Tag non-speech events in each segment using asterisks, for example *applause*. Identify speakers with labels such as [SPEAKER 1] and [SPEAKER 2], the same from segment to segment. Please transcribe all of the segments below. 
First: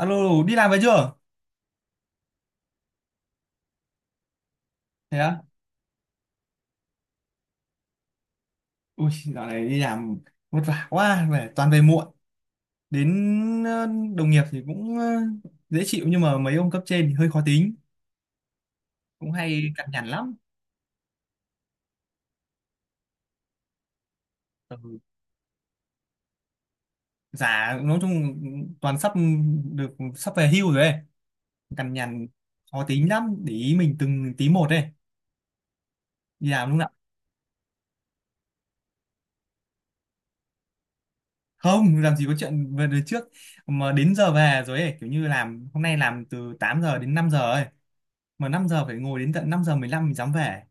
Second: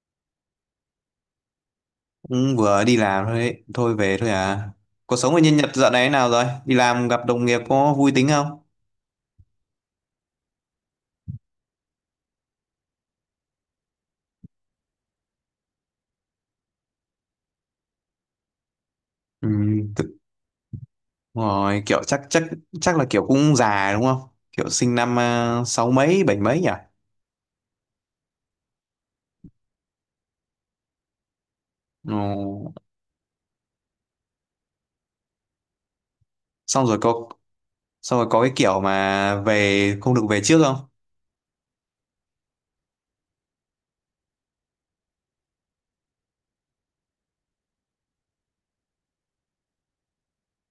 [SPEAKER 1] Alo, đi làm về chưa?
[SPEAKER 2] Ừ, vừa đi làm thôi ấy. Thôi về thôi à. Cuộc
[SPEAKER 1] Thế
[SPEAKER 2] sống ở
[SPEAKER 1] á?
[SPEAKER 2] nhân Nhật dạo này thế nào rồi? Đi làm gặp đồng nghiệp có vui tính không?
[SPEAKER 1] Ui, dạo này đi làm vất vả quá, về toàn về muộn. Đến đồng nghiệp thì cũng dễ chịu nhưng mà mấy ông cấp trên thì hơi khó tính, cũng
[SPEAKER 2] Ừ,
[SPEAKER 1] hay cằn nhằn
[SPEAKER 2] thực-
[SPEAKER 1] lắm.
[SPEAKER 2] rồi kiểu chắc chắc chắc là kiểu cũng già đúng không? Kiểu sinh
[SPEAKER 1] Ừ.
[SPEAKER 2] năm à, sáu mấy bảy mấy nhỉ?
[SPEAKER 1] Già nói chung toàn sắp được sắp về hưu rồi ấy, cằn
[SPEAKER 2] Ừ.
[SPEAKER 1] nhằn khó tính lắm, để ý mình từng tí một ấy. Đi làm lúc
[SPEAKER 2] Xong
[SPEAKER 1] nào
[SPEAKER 2] rồi có xong rồi có cái kiểu mà về không được về trước không?
[SPEAKER 1] không, làm gì có chuyện về đời trước mà đến giờ về rồi ấy, kiểu như làm hôm nay làm từ 8 giờ đến 5 giờ ấy, mà 5 giờ phải ngồi đến tận 5 giờ 15 mình dám về.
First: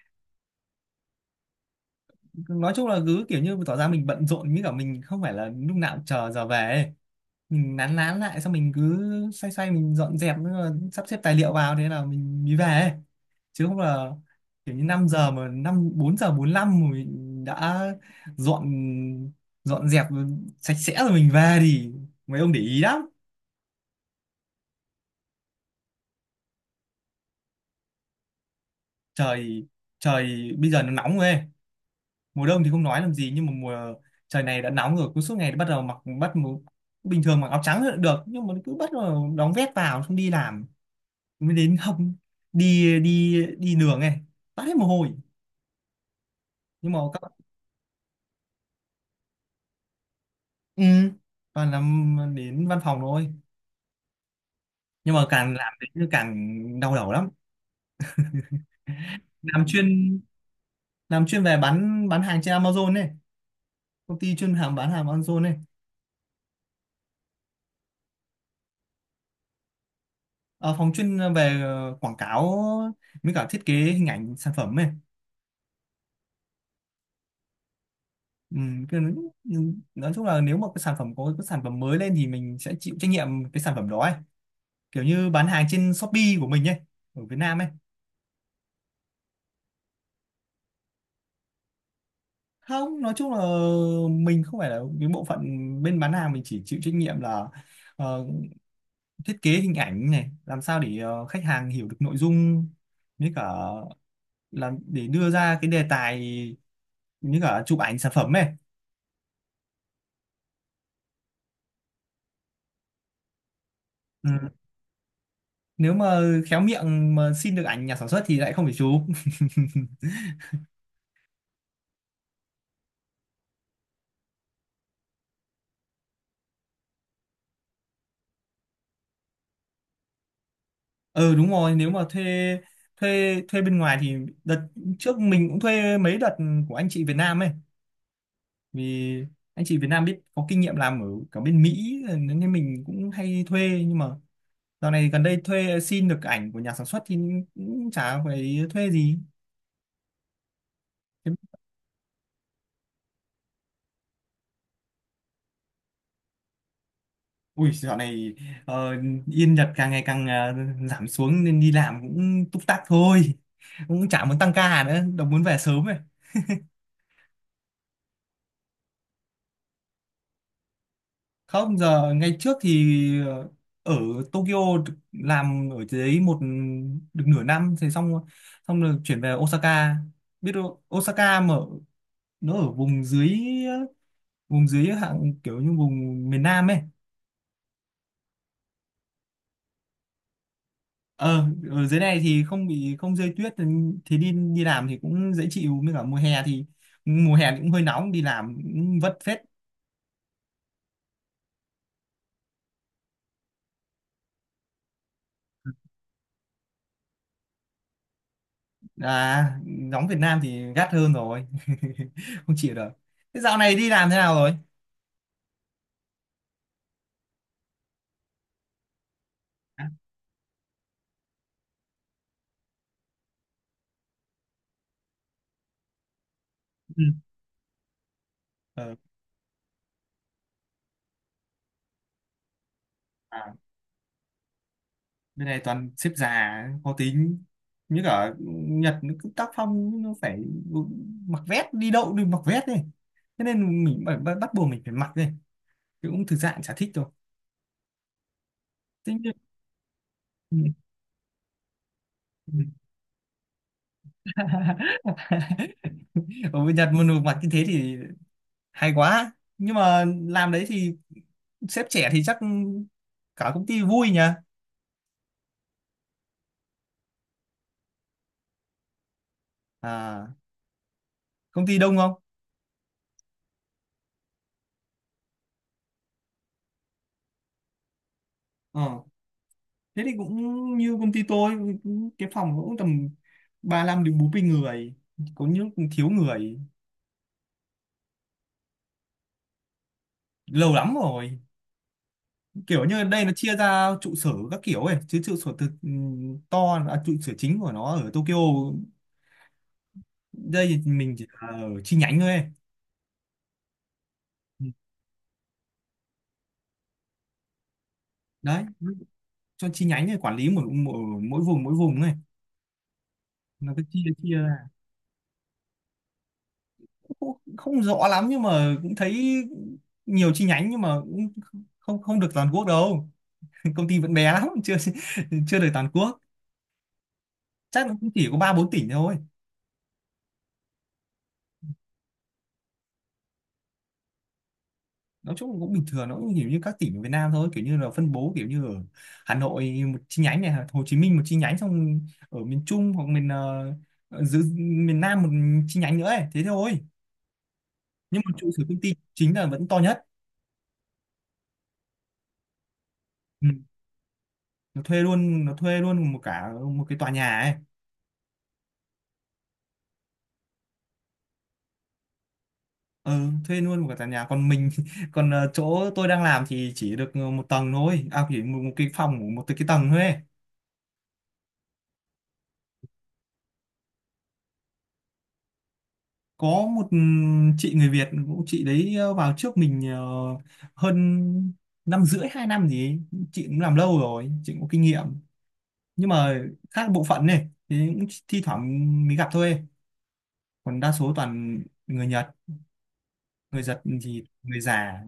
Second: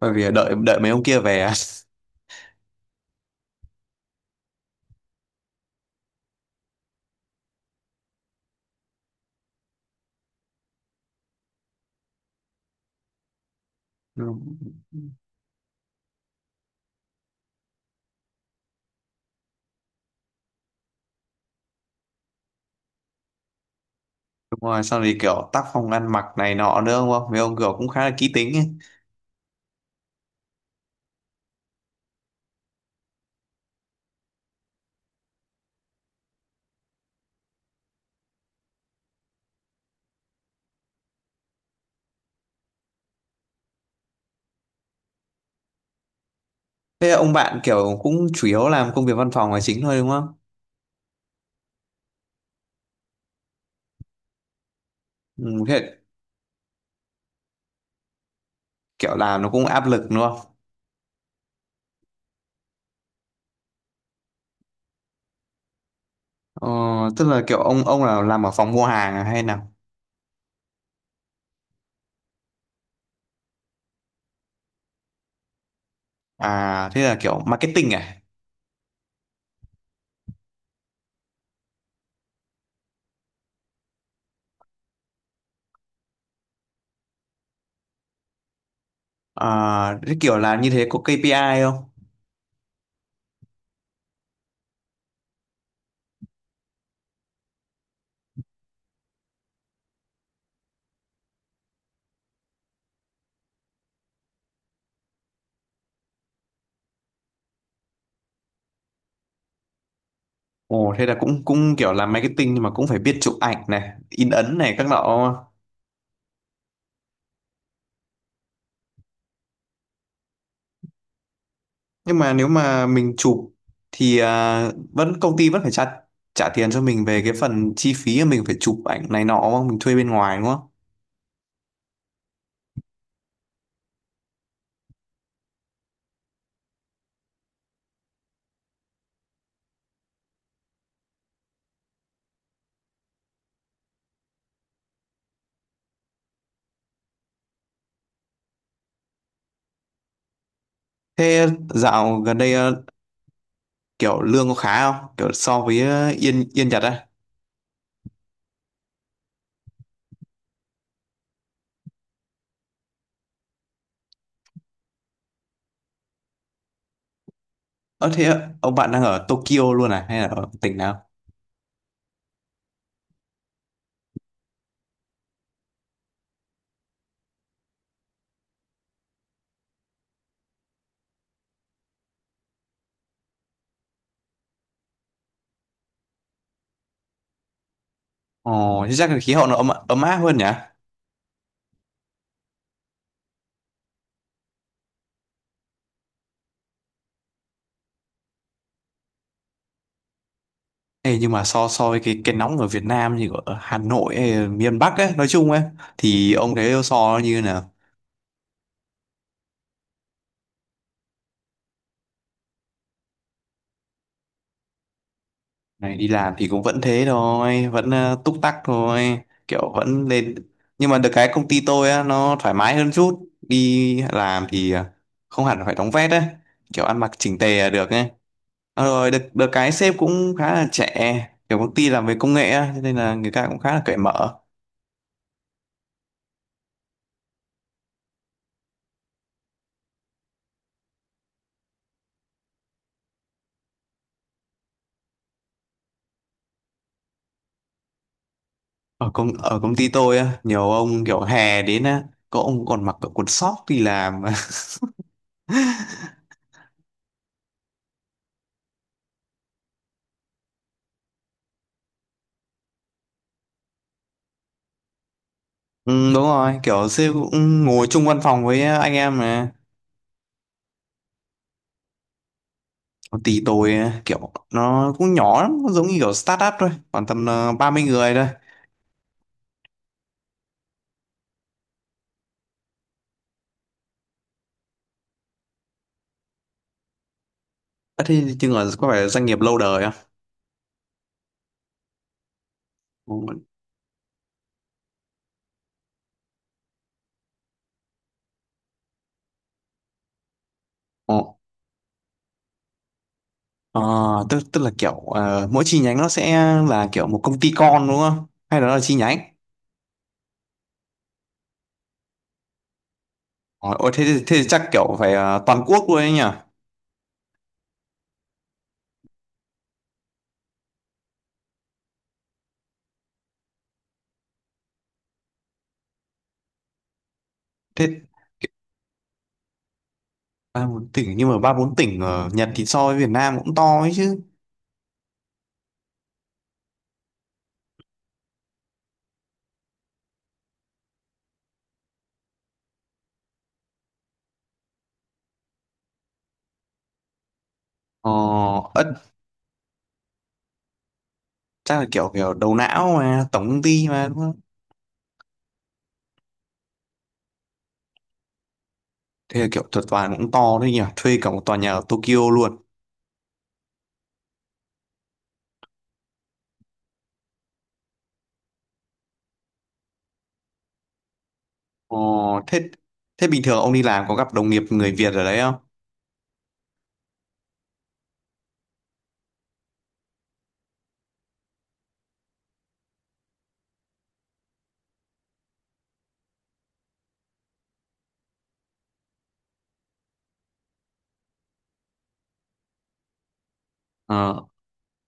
[SPEAKER 2] Bởi vì đợi đợi mấy ông kia về à? *laughs*
[SPEAKER 1] Nói chung là cứ kiểu như tỏ ra mình bận rộn với cả mình không phải là lúc nào cũng chờ giờ về ấy. Mình nán nán lại xong mình cứ xoay xoay mình dọn dẹp nữa, sắp xếp tài liệu vào thế là mình mới về ấy. Chứ không là
[SPEAKER 2] Ừ.
[SPEAKER 1] kiểu như 5 giờ mà năm 4 giờ 45 mà mình đã dọn dọn dẹp sạch sẽ rồi mình về thì mấy ông để ý lắm.
[SPEAKER 2] Đúng rồi, xong thì kiểu tác phong ăn mặc này nọ nữa đúng không? Mấy ông kiểu cũng khá là kỹ tính ấy.
[SPEAKER 1] Trời trời bây giờ nó nóng rồi ấy. Mùa đông thì không nói làm gì nhưng mà mùa trời này đã nóng rồi cứ suốt ngày bắt đầu mặc bình thường mặc áo trắng là được nhưng mà cứ bắt đầu đóng vét vào xong đi làm mới đến không đi đi đi đường này toát hết mồ hôi nhưng mà
[SPEAKER 2] Thế là
[SPEAKER 1] các
[SPEAKER 2] ông bạn kiểu cũng chủ yếu làm công việc văn phòng là chính thôi đúng không?
[SPEAKER 1] ừ, toàn làm đến văn phòng thôi nhưng mà càng
[SPEAKER 2] Ừ,
[SPEAKER 1] làm đến
[SPEAKER 2] thế
[SPEAKER 1] thì càng đau đầu lắm.
[SPEAKER 2] kiểu làm nó
[SPEAKER 1] làm
[SPEAKER 2] cũng áp lực đúng
[SPEAKER 1] chuyên
[SPEAKER 2] không?
[SPEAKER 1] làm chuyên về bán hàng trên Amazon này, công ty chuyên hàng bán hàng Amazon này.
[SPEAKER 2] Ờ, tức là kiểu ông là làm ở phòng mua hàng à hay nào?
[SPEAKER 1] Ờ, phòng chuyên về quảng cáo với cả thiết kế hình ảnh sản phẩm này.
[SPEAKER 2] À thế là kiểu marketing à?
[SPEAKER 1] Ừ, cái- nhưng nói chung là nếu mà cái sản phẩm có cái sản phẩm mới lên thì mình sẽ chịu trách nhiệm cái sản phẩm đó ấy, kiểu như bán hàng trên Shopee của mình ấy, ở Việt Nam ấy.
[SPEAKER 2] À thế kiểu làm như thế có KPI không?
[SPEAKER 1] Không nói chung là mình không phải là cái bộ phận bên bán hàng, mình chỉ chịu trách nhiệm là ờ, thiết kế hình ảnh này, làm sao để khách hàng hiểu được nội dung với cả làm để đưa ra cái đề tài như cả chụp ảnh sản phẩm ấy.
[SPEAKER 2] Ồ thế là cũng cũng kiểu làm marketing nhưng mà cũng phải biết chụp ảnh này, in
[SPEAKER 1] Ừ.
[SPEAKER 2] ấn này các nọ.
[SPEAKER 1] Nếu mà khéo miệng mà xin được ảnh nhà sản xuất thì lại không phải chụp.
[SPEAKER 2] Nhưng mà nếu mà mình chụp thì à, vẫn công ty vẫn phải trả trả tiền cho mình về cái phần chi phí mà mình phải chụp ảnh này nọ đúng không? Mình thuê bên ngoài đúng không?
[SPEAKER 1] Ừ đúng rồi, nếu mà thuê thuê thuê bên ngoài thì đợt trước mình cũng thuê mấy đợt của anh chị Việt Nam ấy, vì anh chị Việt Nam biết có kinh nghiệm làm ở cả bên Mỹ nên mình cũng hay thuê, nhưng mà dạo này gần đây thuê xin được ảnh của nhà sản xuất thì cũng chả phải thuê gì. Thế-
[SPEAKER 2] Thế dạo gần đây kiểu lương có khá không? Kiểu so với ờ, Yên Yên Nhật á?
[SPEAKER 1] ui dạo này ờ, yên Nhật càng ngày càng giảm xuống nên đi làm cũng túc tắc thôi, cũng chả muốn tăng ca nữa đâu, muốn về sớm ấy.
[SPEAKER 2] Ơ thế ạ, ông bạn đang ở Tokyo luôn à hay là ở tỉnh nào?
[SPEAKER 1] Không giờ ngày trước thì ờ, ở Tokyo làm ở dưới một được nửa năm thì xong, xong rồi chuyển về Osaka. Biết đâu Osaka mà nó ở vùng dưới, vùng dưới hạng kiểu như vùng miền Nam ấy.
[SPEAKER 2] Ồ, thế chắc là khí hậu nó ấm ấm áp hơn nhỉ?
[SPEAKER 1] Ờ ở dưới này thì không bị không rơi tuyết thì đi đi làm thì cũng dễ chịu, với cả mùa hè thì cũng hơi nóng, đi làm cũng vất phết.
[SPEAKER 2] Ê, nhưng mà so so với cái nóng ở Việt Nam thì ở Hà Nội hay miền Bắc ấy, nói chung ấy thì ông thấy so nó như nào?
[SPEAKER 1] À nóng Việt Nam thì gắt hơn rồi, *laughs* không chịu được. Thế dạo này đi làm thế nào rồi?
[SPEAKER 2] Này đi làm thì cũng vẫn thế thôi, vẫn ờ, túc tắc thôi, kiểu
[SPEAKER 1] À,
[SPEAKER 2] vẫn lên nhưng mà được cái công ty tôi á nó thoải mái hơn chút, đi làm thì không hẳn phải đóng vét ấy, kiểu ăn
[SPEAKER 1] ừ.
[SPEAKER 2] mặc chỉnh tề là được ấy. Ờ,
[SPEAKER 1] Ờ,
[SPEAKER 2] rồi được cái sếp cũng khá là trẻ, kiểu công ty làm về công nghệ á cho nên là người ta
[SPEAKER 1] à,
[SPEAKER 2] cũng khá là cởi mở.
[SPEAKER 1] bên này toàn xếp già khó tính, như cả Nhật nó cứ tác phong nó phải mặc vest, đi đâu đều mặc vest đi, thế nên mình phải, bắt bắt buộc mình phải mặc đi, chứ cũng thực ra cũng chả thích đâu.
[SPEAKER 2] ở
[SPEAKER 1] Thế
[SPEAKER 2] công ở công ty tôi á nhiều
[SPEAKER 1] nhưng...
[SPEAKER 2] ông kiểu hè đến á có ông còn mặc cả quần sóc đi làm.
[SPEAKER 1] *laughs*
[SPEAKER 2] *laughs*
[SPEAKER 1] ở bên Nhật mà được mặc như thế thì hay quá, nhưng mà làm đấy thì sếp trẻ thì chắc cả công ty vui nhỉ.
[SPEAKER 2] Ừ, đúng rồi, kiểu sếp cũng ngồi chung văn phòng với anh em mà.
[SPEAKER 1] À công ty đông không?
[SPEAKER 2] Công ty tôi á, kiểu nó cũng nhỏ lắm, nó giống như kiểu startup thôi, khoảng tầm 30 người thôi.
[SPEAKER 1] Thế thì cũng như công ty tôi, cái phòng cũng tầm 35 đến 40 người, có những cũng thiếu người.
[SPEAKER 2] Ờ, thế chừng là có phải là doanh nghiệp lâu đời
[SPEAKER 1] Lâu lắm rồi, kiểu như đây nó
[SPEAKER 2] không?
[SPEAKER 1] chia ra trụ sở các kiểu ấy, chứ trụ sở thực ừ, to à, trụ sở chính của nó ở Tokyo, đây thì mình chỉ
[SPEAKER 2] Ồ,
[SPEAKER 1] là ở chi nhánh thôi ấy.
[SPEAKER 2] ờ, tức tức
[SPEAKER 1] Ừ.
[SPEAKER 2] là kiểu ờ, mỗi chi nhánh nó sẽ là kiểu một công ty con đúng không? Hay
[SPEAKER 1] Đấy
[SPEAKER 2] đó là chi nhánh?
[SPEAKER 1] cho chi nhánh này quản lý mỗi mỗi, mỗi vùng, mỗi vùng này
[SPEAKER 2] Ờ,
[SPEAKER 1] nó cứ
[SPEAKER 2] ôi,
[SPEAKER 1] chia
[SPEAKER 2] thế
[SPEAKER 1] chia
[SPEAKER 2] thì
[SPEAKER 1] ra,
[SPEAKER 2] chắc kiểu phải ờ, toàn quốc luôn ấy nhỉ?
[SPEAKER 1] không, không rõ lắm nhưng mà cũng thấy nhiều chi nhánh, nhưng mà cũng không, không được toàn quốc đâu. *laughs* Công ty vẫn bé lắm, chưa chưa được toàn quốc, chắc nó
[SPEAKER 2] Thế
[SPEAKER 1] cũng chỉ có ba bốn tỉnh thôi.
[SPEAKER 2] ba bốn tỉnh, nhưng mà ba bốn tỉnh ở Nhật thì so với Việt Nam cũng to ấy chứ.
[SPEAKER 1] Nói chung cũng bình thường, nó cũng kiểu như các tỉnh ở Việt Nam thôi, kiểu như là phân bố kiểu như ở Hà Nội một chi nhánh này, Hồ Chí Minh một chi nhánh, xong ở miền Trung hoặc miền giữa miền Nam một chi nhánh nữa ấy. Thế thôi.
[SPEAKER 2] Ờ,
[SPEAKER 1] Nhưng mà trụ sở công
[SPEAKER 2] ất,
[SPEAKER 1] ty chính là vẫn to nhất.
[SPEAKER 2] chắc là kiểu kiểu đầu não mà
[SPEAKER 1] Ừ.
[SPEAKER 2] tổng công ty mà đúng không?
[SPEAKER 1] Nó thuê luôn, nó thuê luôn một cả một cái tòa nhà ấy.
[SPEAKER 2] Thế là kiểu thuật toàn cũng to đấy nhỉ? Thuê cả một tòa nhà ở Tokyo luôn.
[SPEAKER 1] Ừ, thuê luôn một cái tòa nhà, còn mình *laughs* còn chỗ tôi đang làm thì chỉ được một tầng thôi à, chỉ một, một cái phòng của một cái tầng thôi ấy.
[SPEAKER 2] Ờ, thế thế bình thường ông đi làm có gặp đồng nghiệp người Việt ở đấy không?
[SPEAKER 1] Có một ừ, chị người Việt cũng, chị đấy vào trước mình hơn năm rưỡi hai năm gì ấy. Chị cũng làm lâu rồi, chị cũng có kinh nghiệm, nhưng mà khác bộ phận này thì cũng thi thoảng mới gặp thôi, còn đa số toàn người Nhật, người Nhật thì
[SPEAKER 2] Ờ,
[SPEAKER 1] người già.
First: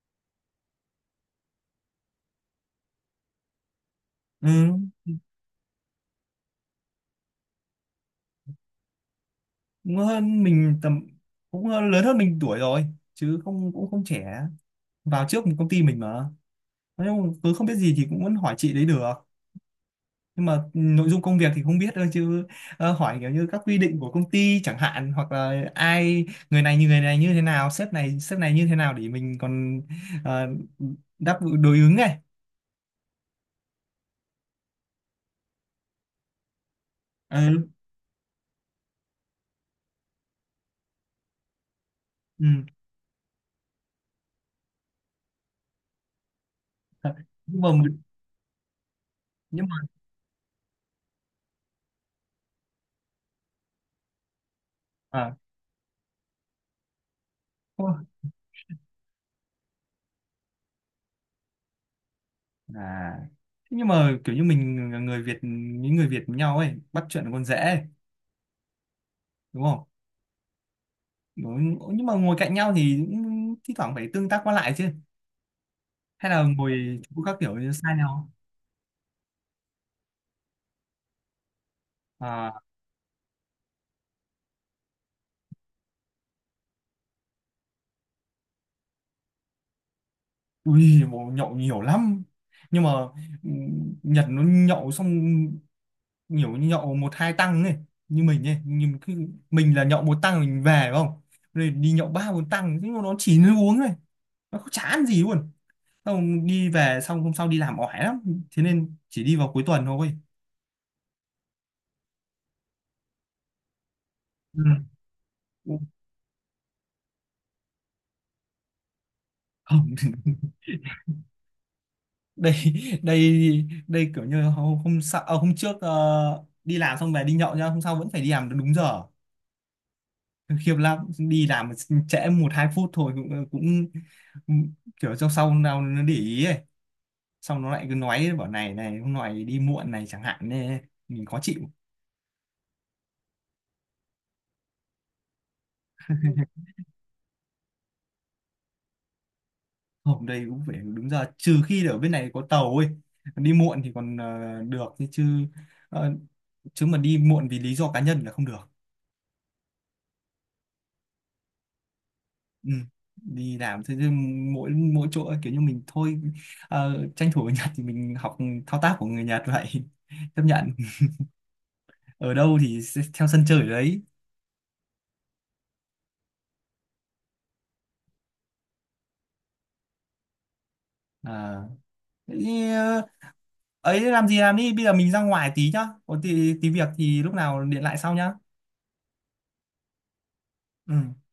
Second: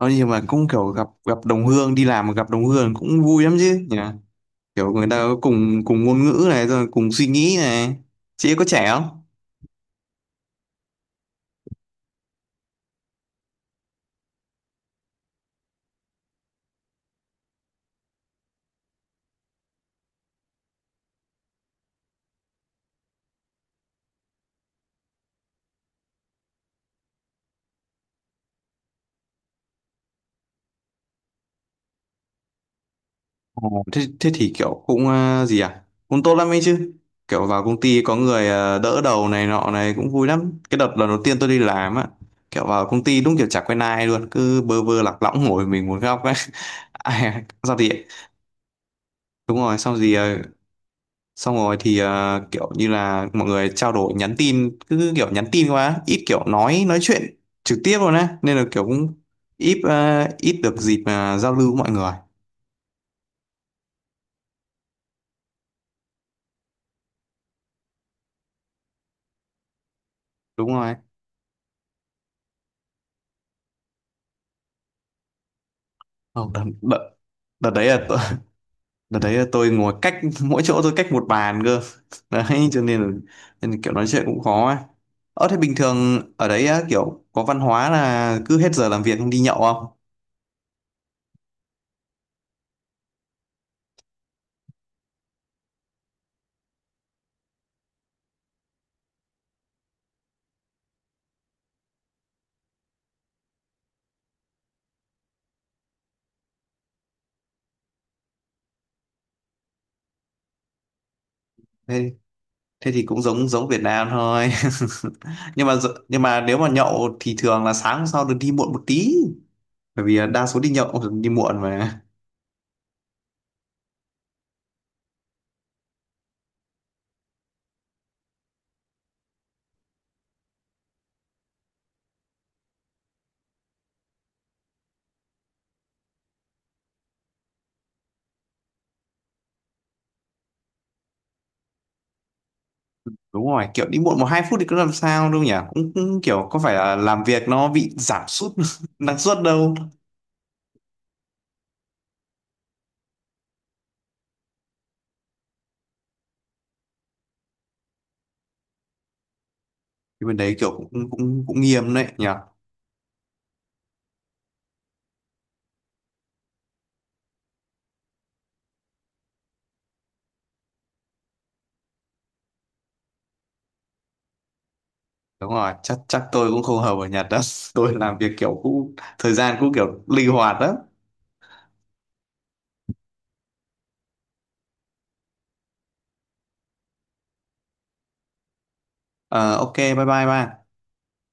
[SPEAKER 2] nói nhưng mà cũng kiểu gặp gặp đồng hương, đi làm mà gặp đồng hương cũng vui lắm chứ nhỉ?
[SPEAKER 1] Ừ,
[SPEAKER 2] Kiểu người ta có cùng cùng ngôn ngữ này, rồi cùng suy nghĩ này. Chị ấy có trẻ không?
[SPEAKER 1] cũng hơn mình tầm cũng lớn hơn mình tuổi rồi, chứ không cũng không trẻ, vào trước một công ty mình mà, nhưng cứ không biết gì thì cũng vẫn hỏi chị đấy được. Nhưng mà nội dung công việc thì không biết thôi, chứ hỏi kiểu như các quy định của công ty chẳng hạn, hoặc là ai người này như thế nào, sếp này như thế nào, để mình còn ờ, đáp đối ứng này.
[SPEAKER 2] Ồ, thế thế thì kiểu cũng ờ, gì à, cũng tốt lắm ấy chứ. Kiểu vào
[SPEAKER 1] Ừ,
[SPEAKER 2] công ty có người ờ, đỡ đầu này nọ này cũng vui lắm. Cái đợt lần đầu tiên tôi đi làm á,
[SPEAKER 1] ừ.
[SPEAKER 2] kiểu vào công ty đúng kiểu chả quen ai luôn, cứ bơ vơ lạc lõng ngồi mình một góc ấy. *laughs* Ai-
[SPEAKER 1] Nhưng mà
[SPEAKER 2] sao thì đúng
[SPEAKER 1] nhưng mà
[SPEAKER 2] rồi, xong gì ờ, xong rồi thì ờ, kiểu như là mọi người trao đổi nhắn tin, cứ kiểu
[SPEAKER 1] à,
[SPEAKER 2] nhắn tin quá ít, kiểu nói chuyện trực
[SPEAKER 1] thôi.
[SPEAKER 2] tiếp luôn á nên là kiểu cũng ít ờ, ít được dịp mà giao lưu với mọi người.
[SPEAKER 1] À. Thế nhưng mà kiểu như mình là người Việt, những người Việt với nhau ấy, bắt chuyện còn dễ ấy, đúng không?
[SPEAKER 2] Đúng rồi,
[SPEAKER 1] Đúng. Nhưng mà ngồi cạnh nhau thì cũng thi thoảng phải tương tác qua lại chứ, hay là
[SPEAKER 2] không, đợt,
[SPEAKER 1] ngồi
[SPEAKER 2] đợt,
[SPEAKER 1] chỗ các kiểu
[SPEAKER 2] đợt
[SPEAKER 1] như
[SPEAKER 2] đấy
[SPEAKER 1] xa
[SPEAKER 2] là tôi-
[SPEAKER 1] nhau?
[SPEAKER 2] *laughs* đợt đấy là tôi ngồi cách, mỗi chỗ tôi cách một bàn cơ. *laughs*
[SPEAKER 1] À?
[SPEAKER 2] Đấy cho nên là kiểu nói chuyện cũng khó á. Ờ thế bình thường ở đấy á, kiểu có văn hóa là cứ hết giờ làm việc không, đi nhậu không?
[SPEAKER 1] Ui, bố nhậu nhiều lắm. Nhưng mà ừ, Nhật nó nhậu xong nhiều, nhậu một hai tăng này, như mình ấy, nhưng cứ mình là nhậu một tăng mình về phải không? Rồi đi nhậu ba bốn tăng, nhưng mà nó chỉ nó uống này. Nó không chả ăn gì luôn. Xong đi về xong hôm sau đi làm oải lắm. Thế nên chỉ đi vào cuối tuần thôi.
[SPEAKER 2] Thế thế thì cũng giống giống Việt Nam thôi.
[SPEAKER 1] Ừ.
[SPEAKER 2] *laughs* Nhưng mà nhưng mà nếu mà nhậu thì thường là sáng hôm sau được đi muộn một tí,
[SPEAKER 1] Không.
[SPEAKER 2] bởi vì là đa
[SPEAKER 1] *laughs*
[SPEAKER 2] số đi nhậu đi muộn mà.
[SPEAKER 1] Đây đây đây kiểu như hôm hôm, sau, à, hôm trước ờ, đi làm xong về đi nhậu nhá, hôm sau vẫn phải đi làm đúng giờ. Khiếp lắm, đi làm trễ một hai phút thôi cũng, cũng kiểu trong sau nào nó để ý ấy, xong nó lại cứ nói bảo này này hôm nay đi muộn này chẳng hạn, nên mình khó chịu.
[SPEAKER 2] Đúng rồi, kiểu đi muộn 1 2 phút thì cũng làm sao đâu nhỉ, cũng, cũng kiểu có
[SPEAKER 1] *laughs*
[SPEAKER 2] phải là làm việc nó bị giảm sút *laughs* năng suất đâu.
[SPEAKER 1] Hôm đây cũng phải đúng giờ, trừ khi ở bên này có tàu ấy, đi muộn thì còn được chứ, ờ, chứ mà đi muộn vì lý do cá nhân là không được.
[SPEAKER 2] Thì bên đấy kiểu cũng cũng cũng nghiêm đấy nhỉ.
[SPEAKER 1] Ừ. Đi làm thế chứ, mỗi mỗi chỗ ấy, kiểu như mình thôi, ờ, tranh thủ ở Nhật thì mình học thao tác của người Nhật vậy, *laughs* chấp nhận ở đâu thì sẽ theo sân chơi ở đấy.
[SPEAKER 2] Đúng rồi, chắc chắc tôi cũng không hợp ở Nhật đó. *laughs* Tôi làm việc kiểu cũng thời gian cũng kiểu linh hoạt đó.
[SPEAKER 1] À thế thì, ờ, ấy làm gì làm đi, bây giờ mình ra ngoài tí nhá, có tí, tí việc thì lúc nào điện lại sau nhá.
[SPEAKER 2] Ờ, ok bye bye ba.
[SPEAKER 1] Ừ.